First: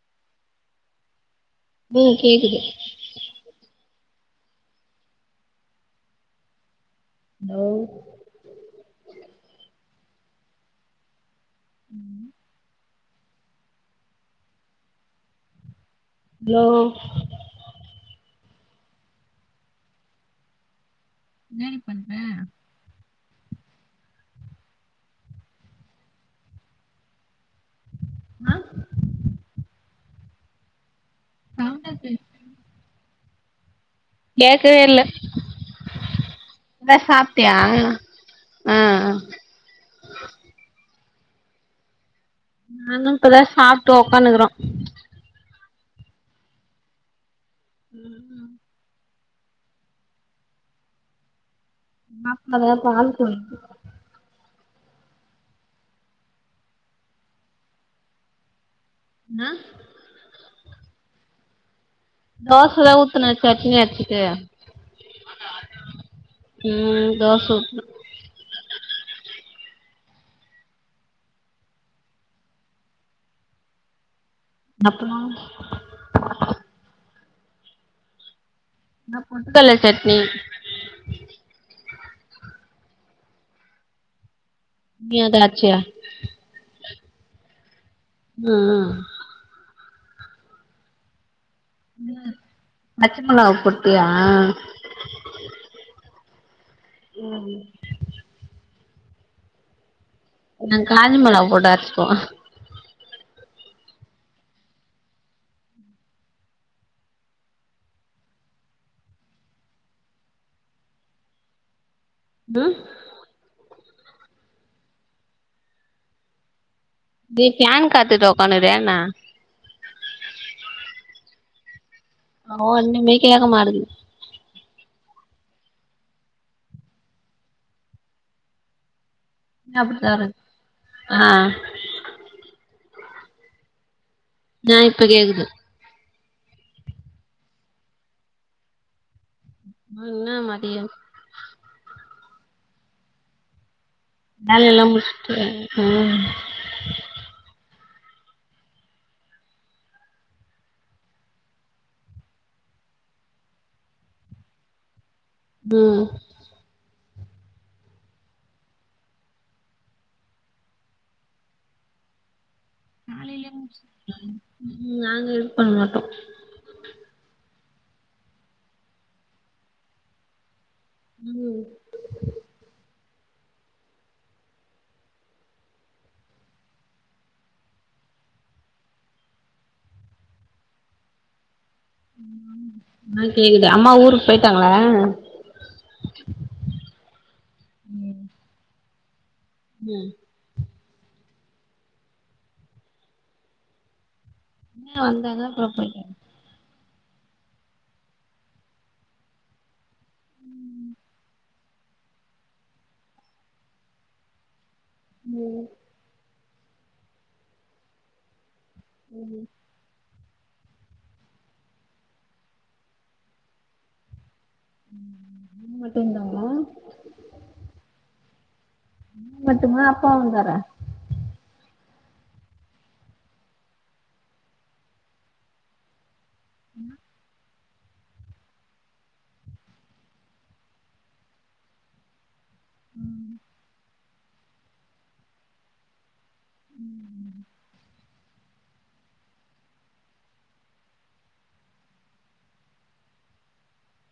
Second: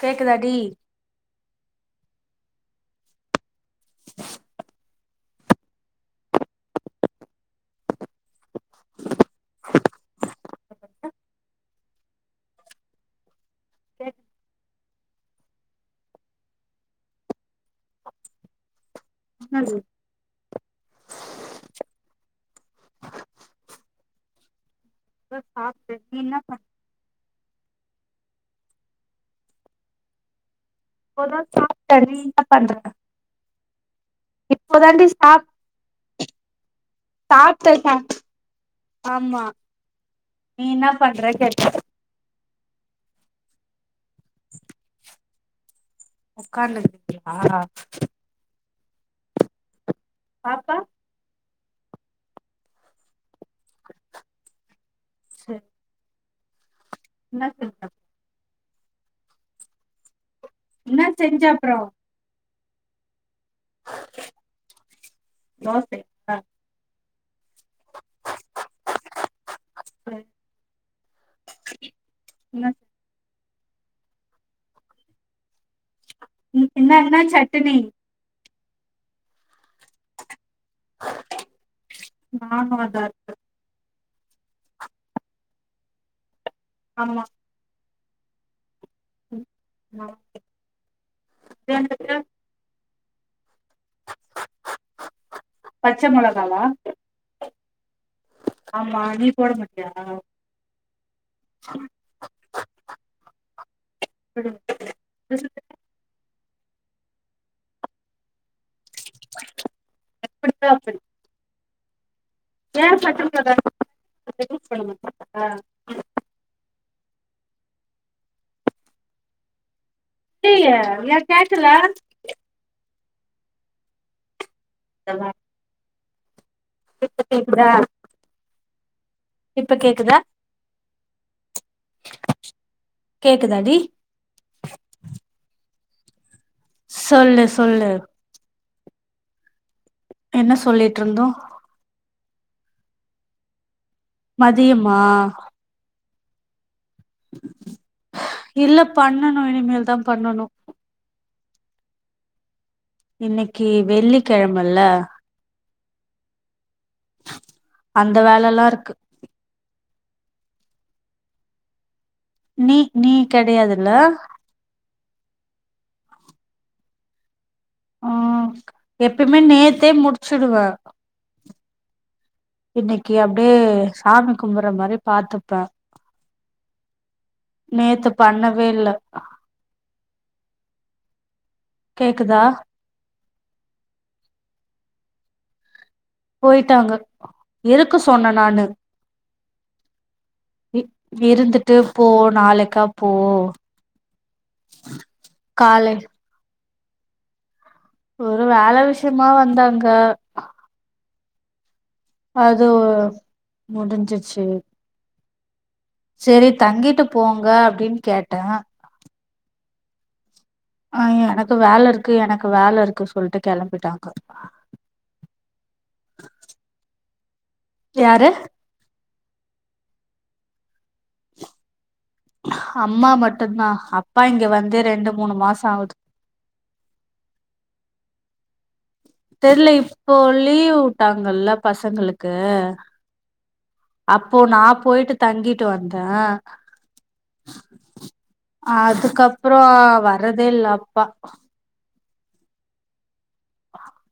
கேக்குதா டி ம் கேக்குது ஹலோ [inaudible] ஹலோ ஹலோ என்னடி பண்ற இப்பதா சாப்டே நீ என்ன பண் ஆ இப்போதா சவுண்டா சாப்ட்டனே நீ பேசு என்ன பண்ற கேக்கவே இல்ல இப்பதா சாப்ட்டியா சாப்ட்டாச்சா, ஆ ஆமா நீ என்ன பண்ற கேட்ட நானு இப்பதா சாப்ட்டு ஒக்காந்துக்கிற உட்காந்து இருக்கீங்களா உம் உம் பாப்பா பாப்பா அது பால் குடிக்கது சேரி என்ன [unintelligible] அ என்ன செஞ்ச அப்புறம் தோசத ஊத்துன சட்னி அரச்சுட்டு தோசையா ம் தோச ஊத்து ம் என்ன உனக்கு மா என்ன என்ன சட்னி நா பெட்டுகல்ல சட்னி நானு அதா அரச்ச நீயு அதா அரச்சையா ஆமா ம் [unintelligible] ம் பச்சமிளகா போட்டியா பச்ச மிளகாவா ம் ஆமா நீ போட மாட்டியா நா காஞ்ச மிளக போட்ட அரச்சுக்கோ [unintelligible] எப்டிதா அப்டி ம் ஏ [unintelligible] நீ கேன் காத்துட்டு உட்காந்துரிய என்ன இல்லையே ஏ கேக்கல ஆ ஓன்னுமே கேக்க மாட்டேது நல்லா இப்ப கேட்குதா இப்ப அப்டிதா கேக்குதா இருக்கு ஆ கேக்குதா டி ஆ இப்ப கேக்குது சொல்லு சொல்லு ஆ என்ன மதியம் வந்தோ வேல எல்லா மதியமா முடிச்சட்டு உம் இல்ல பண்ணணு இனிமேல் தா பண்ணணு இன்னைக்கி வெள்ளிக்கிழமல்ல ம் அந்த வேல எல்லா இருக்கு நீ நீ காலையிலே முடிச் கிடையாதுல்ல ம் நாங்க இது பண்ண மாட்டோ ஆ எப்பயுமே நேத்தே முடிச்சுடுவ ம் இன்னைக்கு அப்டியே சாமி கும்புற மாரி பாத்துப்பே நேத்து பண்ணவே இல்ல கேக்குதா ஆ கேக்குது அம்மா ஊர்க்கு போயிட்டாங்ளா போயிட்டாங்க இருக்க சொன்னே நானு ம் ம் இருந்துட்டு போ நாளைக்கா போ என்ன வந்தாங்க அப்றோ காலை போய்ட்டாங்க ஒரு வேல விஷ்யமா வந்தாங்க அதுவு முடிஞ்சிர்ச்சி ம் செரி தங்கிட்டு போங்க அப்டின் கேட்டே ம் ஆ எனக்கு வேல இர்க்கு எனக்கு வேல இர்க்கு சொல்ட்டு கெளம்பிட்டாங்க நீ மட்டுந்தா யாரு நீ மட்டுமா அப்பா வந்தாரா அம்மா மட்டுந்தா அப்பா இங்க வந்து ரெண்டு மூணு மாசோ ஆவுது என்ன தெர்ல இப்போ லீவ் விட்டாங்கள்ள பசங்களுக்கு அப்போ நா போய்ட்டு தங்கிட்டு வந்தே அதுக்கப்றோ வர்றதே இல்ல அப்பா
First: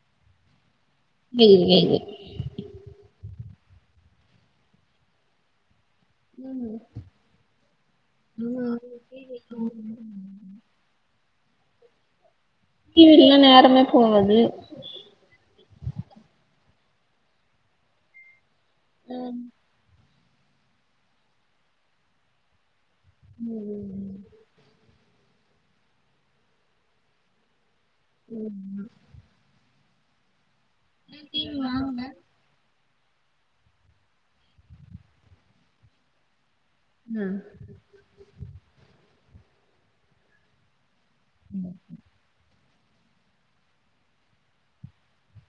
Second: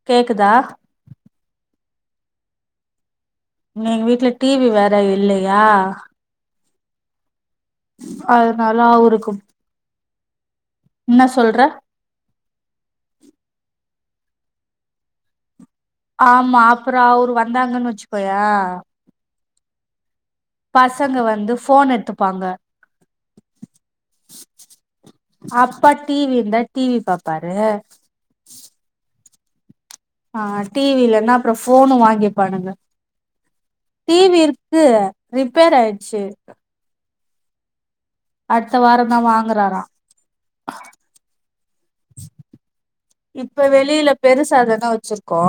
கேக்குதா கேகுது கேகுது இன்னு எங்க வீட்ல டி வி வேற இல்லையா ம் ஆமா அதனால அவருக்கு என்ன சொல்ற டி வி இல்னா நேரமே போவது ஆமா அப்றோ அவரு வந்தாங்கன் வச்சுக்கோயே ம் பசங்க வந்து போன் எடுத்துப்பாங்க ம் அப்பா டி வி இருந்தா டி வி பாப்பாரு செரிங்ணா ஆ டி வி நா இல்லனா டி அப்றோ வி போனு வாங்கல வாங்கிப் பானுங்க டி வி இருக்கு ரிப்பேர் ஆயிட்ச்சு ம் அட்த்த வாரந்தா வாங்குறாரா ம் இப்ப வெளில பெருசா தான வச்சிருக்கோ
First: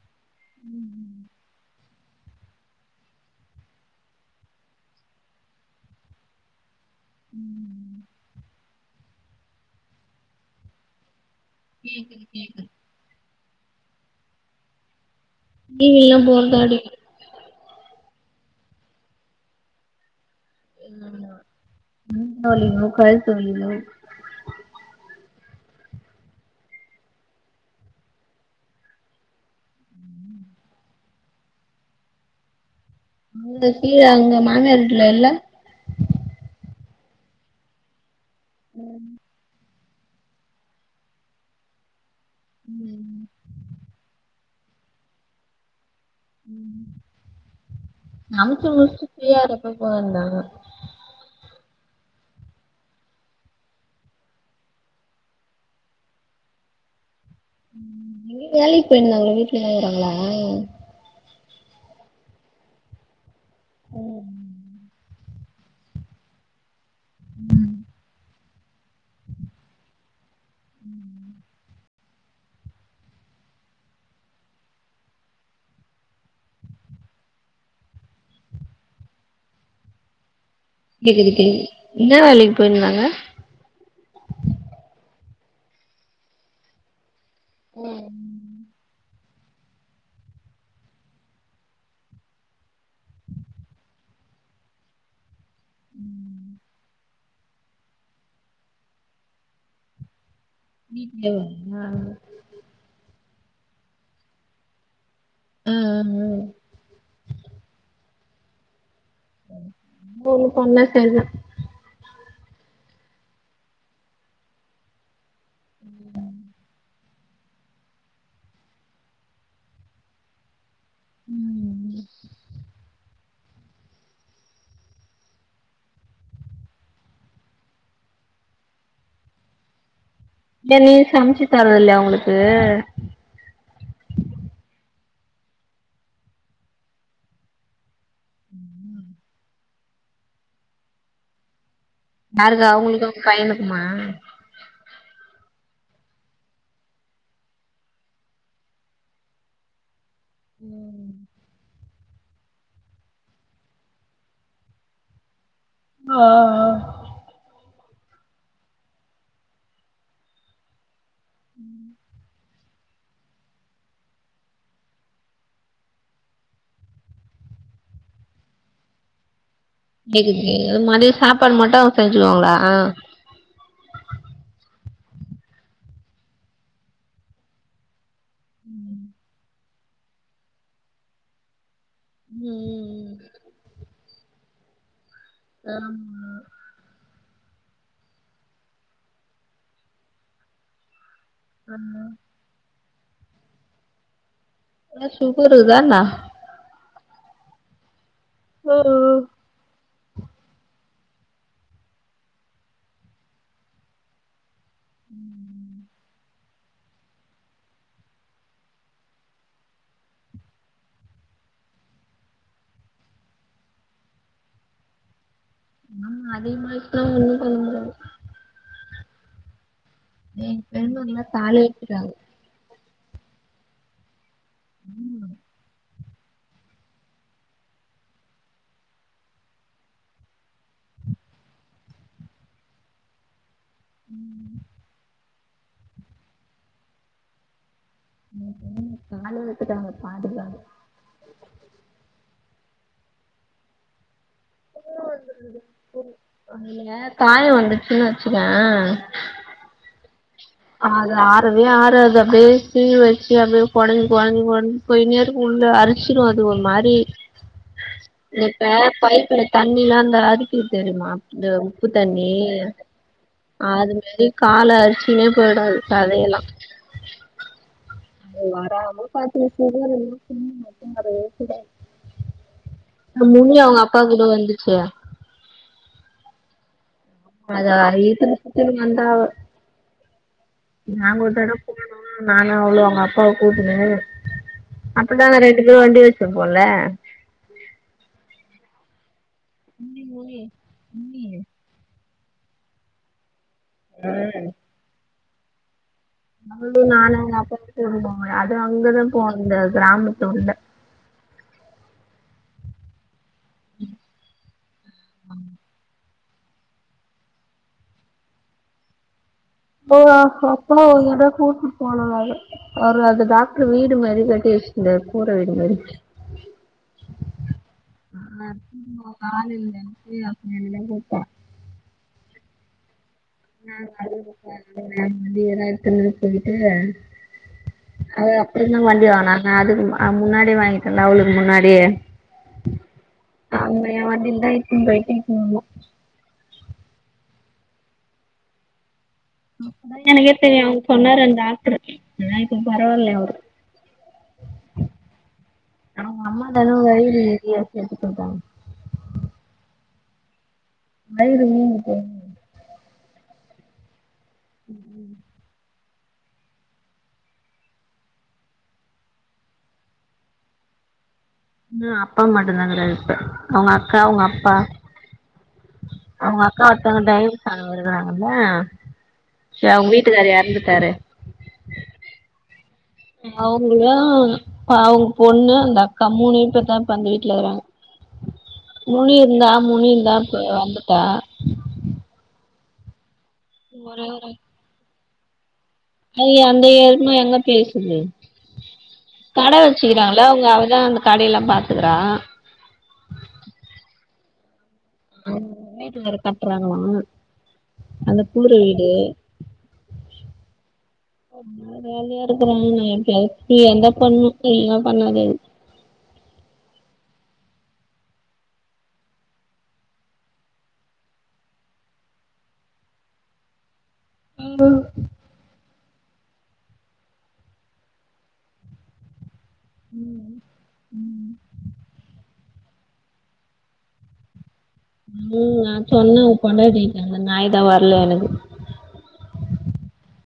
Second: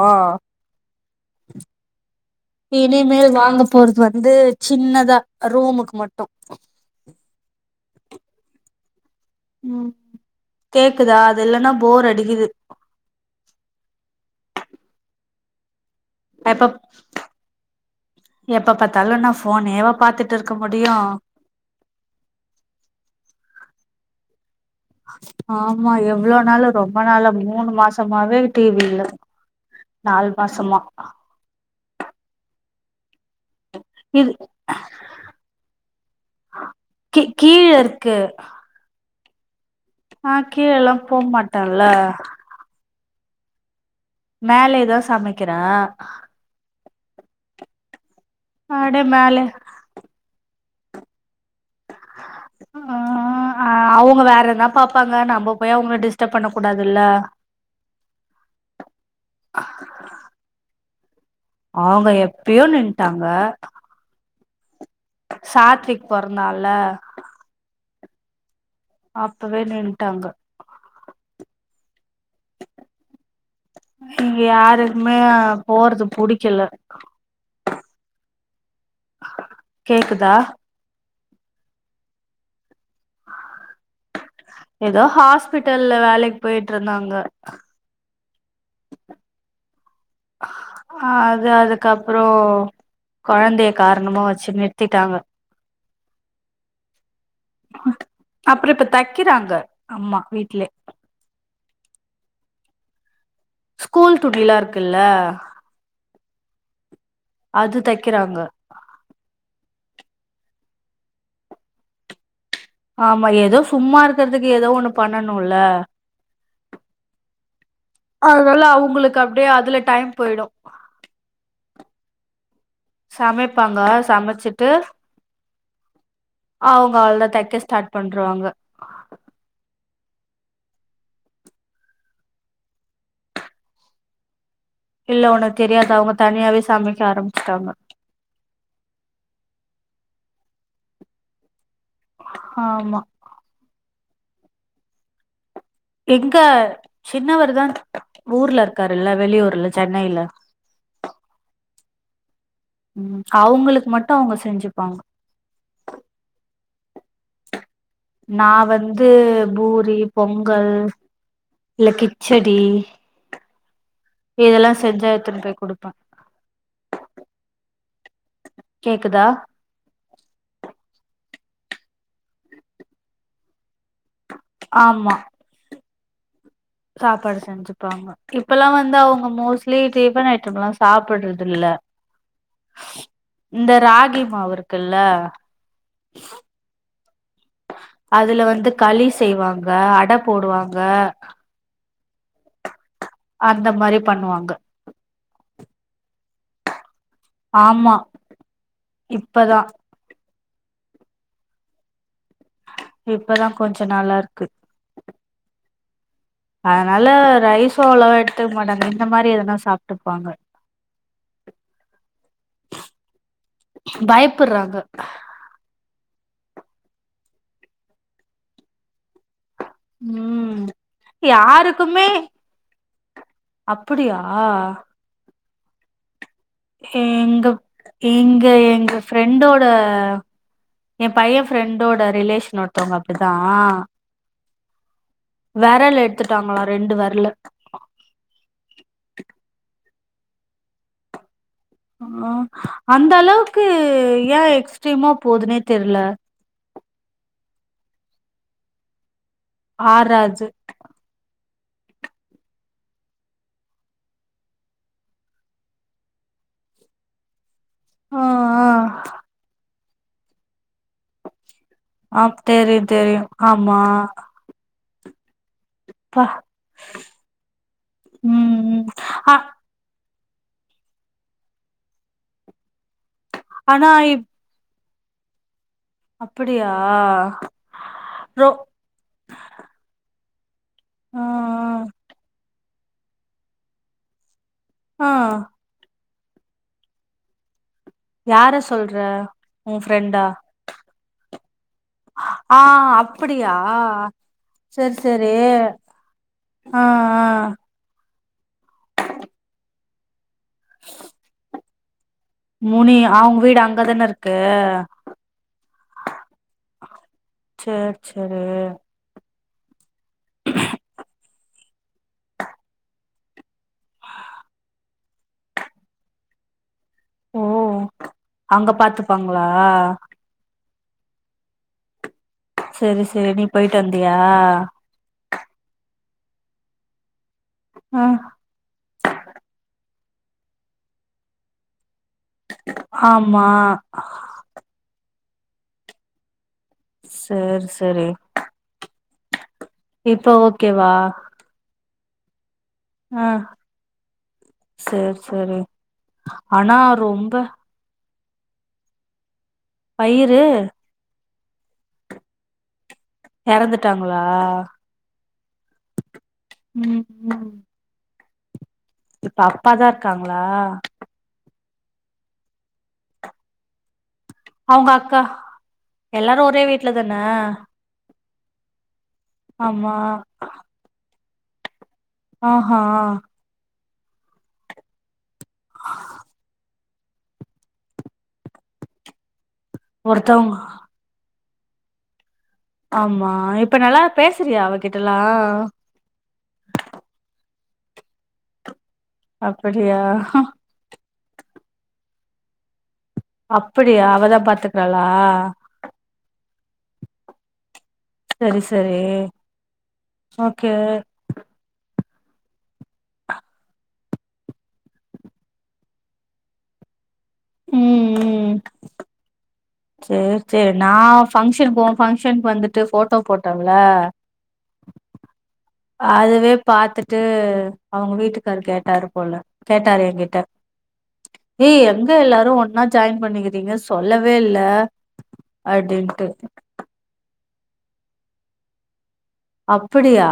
இனிமேல் வாங்க போறது வந்து சின்னதா ரூமுக்கு மட்டு ம் ம் கேக்குதா அதுல்லன்னா போர் கேக்குது அடிக்குது கேக்குது டி வி இல்லாம எப்பப் எப்ப பாத்தாலு நா ஃபோனே வா பாத்துட்டு இருக்க முடியு [unintelligible] ஆமா எவ்ளோ நாளு ரொம்ப நாள மூணனு மாசமாவே டி வி இல்ல நாலு மாசமா உங்க டி வி இது அங்க மாமியார் வீட்ல இல்ல கீ கீழ இருக்கு ம் நா கீழல்லா போ மாட்டெல்ல ம் மேலய் தா சமக்கிறே ம் சமச்சு அப்டியே முடுச்ட்டு மேல ஃப்ரீயா இருகப்ப போ வேண்ட்தா ஆ அ அவுங்க வேறனா பாப்பாங்க நம்ப போய் அவுங்கள டிஸ்டப் பண்ண கூடாதுல்ல ம் எங்கயு வேலைக் போயிருந்தாங்கள வீட்ல இர்குறாங்களா அஆவுங்க எப்பயோ நின்ட்டாங்க ம் சாத்விக் பொறந்தால ம் அப்பவே நின்ட்டாங்க ம் இங்க யாருக்குமே போறது புடிக்கல கேக்குதா கேக்குது கேக்குது என்ன வேலைக்கு போயிருந்தாங்க ஏதோ ஹாஸ்பிட்டல்ல வேலைக் போயிட்டு இருந்தாங்க ம் அது அதுக்கப்றொ கொழந்தய காரணமா வச்சு நிற்த்திட்டாங்க ம் அப்றொ இப்ப தக்கிறாங்க அம்மா வீட்லே வீட்லேவா ஸ்கூல் துணிலா இருக்குல்ல ம் ம் ம் அது தக்கிறாங்க போக [unintelligible] ஆமா ஏதோ சும்மா இருக்குறதுக்கு ஏதோ ஒன்னு பண்ணனுல அதுனால அவுங்களுக்கு அப்டியே அதுல டைம் போயிடு ம் சமைப்பாங்க சமச்சிட்டு அவுங்க அவ்ள்தா தைக்க ஸ்டார்ட் பண்றுவாங்க இல்ல நீ சமச்சு தரது இல்லயா அவுங்களுக்கு இல்ல உனக்கு தெரியாதா அவுங்க தனியாவே சமைக்க ஆரம்பிச்சுட்டாங்க யாருக்கு ஆமா அவுங்களுக்கு பையனுக்குமா எங்க சின்னவர் தா ஊர்ல இருக்காருல்ல வெளியூர்ல சென்னைல ம் ம் அவுங்களுக்கு மட்டு அவுங்க செஞ்சுப்பாங்க ஆ ஆ நா வந்து பூரி பொங்கல் இல்ல கிச்சட் டி இதெல்லா செஞ்சா எட்த்துனு போய் குடுப்பே கேக்குதா கேக்குது கேக்குது அது மதிய சாப்பாடு மட்டு அவ்ங்க செஞ்சுக்குவாங்களா ஆமா சாப்பாடு செஞ்சுப்பாங்க இப்பலா வந்து அவ்ங்க மோஸ்ட் லி டிஃபன் ஐட்டம்லா சாப்புட்றதில்ல சும்மா இந்த ராகிமாவு இருக்குல்ல ஆமா அதுல வந்து களி செய்வாங்க அட போடுவாங்க ஆமா அந்த மாரி பண்ணுவாங்க ஒனக்கு சுகரு தான ஆமா ம் இப்பதா இப்பதா கொஞ் நல்லாருக்கு ம் ம் அதனால ரைஸு அவ்ளவா எடுத்துக்க மாட்டாங்க இந்த மாரி எதனா சாப்ட்டுப்பாங்க பயப்புட்றாங்க ஆமா அதிகமாய்ருச்சுனா ஒன்னு பண்ண முடியாது ம் எங்க பெரிமாக்குலா தாலி யாருக்குமே வச்சுட்டாங்க அப்புடியா எங்க எங்க எங்க ஃப்ரெண்டோட எ பைய ஃப்ரெண்டோட ரிலேஷன் ஒருத்தவ்ங்க அப்டித்தா ம் வெரல எட்த்துட்டாங்களா ரெண்டு வெரலு எங்க [inaudible] காலே எட்த்துட்டாங்க பாதி காலு அப்றோ அந்த அளவுக்கு ஏ எக்ஸ்ட்ரீமா போதுனே தெரில அ இல்லைங்க காய வந்துட்ச்சுன்னு வெச்சுக்க ஆராது ஆ அது ஆரவே ஆராது அப்டியே சீல் வெச்சு அப்டியே கொடஞ்சு கொடஞ்சு கொடஞ் போய்னேருக்கு உள்ள அரிச்சிரு அது ஒரு மாரி ஆ ஆ இப்ப பைப்புல தண்ணிலா இந்த அரிக்குது தெரியுமா இந்த உப்பு ஆ தண்ணி தெரியு தெரியு ஆமா அது மாரி கால அரிச்சு சுனே போயிடு அது அப்பா சதையெல்லா ஓ ம் ம் வராம ஆ பாத்து வெச்சுக்கிறது அது [inaudible] அது லு மிம்மி அவ்ங்க அப்பா ஆனா கூட வந்துச்சே அப்பிடியா அதா இழுத்துனு கிழுத்துனு வந்தா அவ நாங்க ஓரு தடவ ம் போனோ நானு அவ்ளு அவ்ங்க அப்பாவ கூட்டுனு ஆ அப்பதா நா ரெண்டு பேரு வண்டி வெச்சிருப்போல்ல யார சொல்ற ஒ முனி ஃப்ரெண்டா முனி முனி ஆ அப்பிடியா சேரி சேரி அவளும் நானும் அப்பாப போனோமே அதுவு அங்கதா போ முடியாது கிராமத்து உள்ள முனி அவங்க வீடு அங்கதானே இருக்கு சரி சரி போன்னா அப்பா ஒரு தடவ கூட்டு போனார் அவர் அது டாக்டர் வீடு மாதிரி கட்டி வச்சுத்தார் கூர வீடு மாரி ஓ ஆ அங்க [inaudible] பாத்துப்பாங்களா கலைல இருந்து சரி சரி நா போயிட்டு [inaudible] வந்தியா இருக்கே ம ஏதாவ எடுத்துன்ன போயிட்டு ஆ அதா இனும் வண்டி வாங்கு நாங்க அதுக்கு முன்னாடிே வாங்கிட்டோலா அவளுக்கு முன்னாடியே ஆமா அவங்க எ வண்டில தா எடுத்துட்டு போய்ட்டு இப்ப சரி சரி அப்ப தா எனக்கே இப்ப தெரியும் ஓகேவா சொன்னார அந்த டாக்ட்ரு நா பரவலையா ஆ அவரு சரி சரி ஆனா ரொம்ப கெட்டு போட்டா பயிறு வயிறு வீங்கிட்டு இறந்துட்டாங்களா உம் இப்ப அப்பாதா இருக்காங்களா ஆ அப்பா மட்டும்தா இருப்பாரு அவங்க அக்கா அவங்க அப்பா அவங்க அக்கா அப்பா எல்லாரு அவங்க ஒரே அக்கா வீட்ல ஒருத்தவங்க தான டைவ்ஸ் ஆனா இருக்கறாங்கல்ல ச அவங்க ஆமா வீட்டுக்கார இறந்துட்டாரு ஆ அ அவங்களா அவங்க பொண்ணு அந்த அக்கா மூணே பேர் தா இப்ப அந்த வீட்டுல இருக்குறாங்க முனி இருந்தா முனி இருந்தா ஒருத்தவங்க வந்துட்டா ஆமா இப்ப நல்லா ஒரே பேசுறியா அவகிட்டல்லா ஐ அந்த ஏரும எங்க பேசுது கட அப்படியா வச்சுக்கிறாங்களா அவங்க அவதா அந்த கடயெல்லாம் பார்த்துக்கறா அப்படியா அவதா பாத்துக்க அ வீட்டு வேற கட்டுறாங்களாம் அந்த கூற சரி வீடு சரி ஓகே ந வேலையா இருக்கரா வையே என்ன பண்ணனும் தெரியாம பண்ணாத உம் உம் சரி சரி நா ஃபங்க்ஷன் போ ஃபங்க்ஷனு வந்துட்டு போட்டோ போட்டேம்ல ஆ அதுவே பார்த்துட்டு அவங்க வீட்டுக்கரு கேட்டாரு போல கேட்டாரு என்கிட்ட ஏய் எங்க எல்லாரும் ஒன்னா ஜாயின் பண்ணிக்கிறீங்க சொல்லவே இல்ல உம் நா சொன்னே அப்டின்ட்டு அவ பொண்டடீ கிட்ட அந்த நாய் தா வரல எனக்கு அப்படியா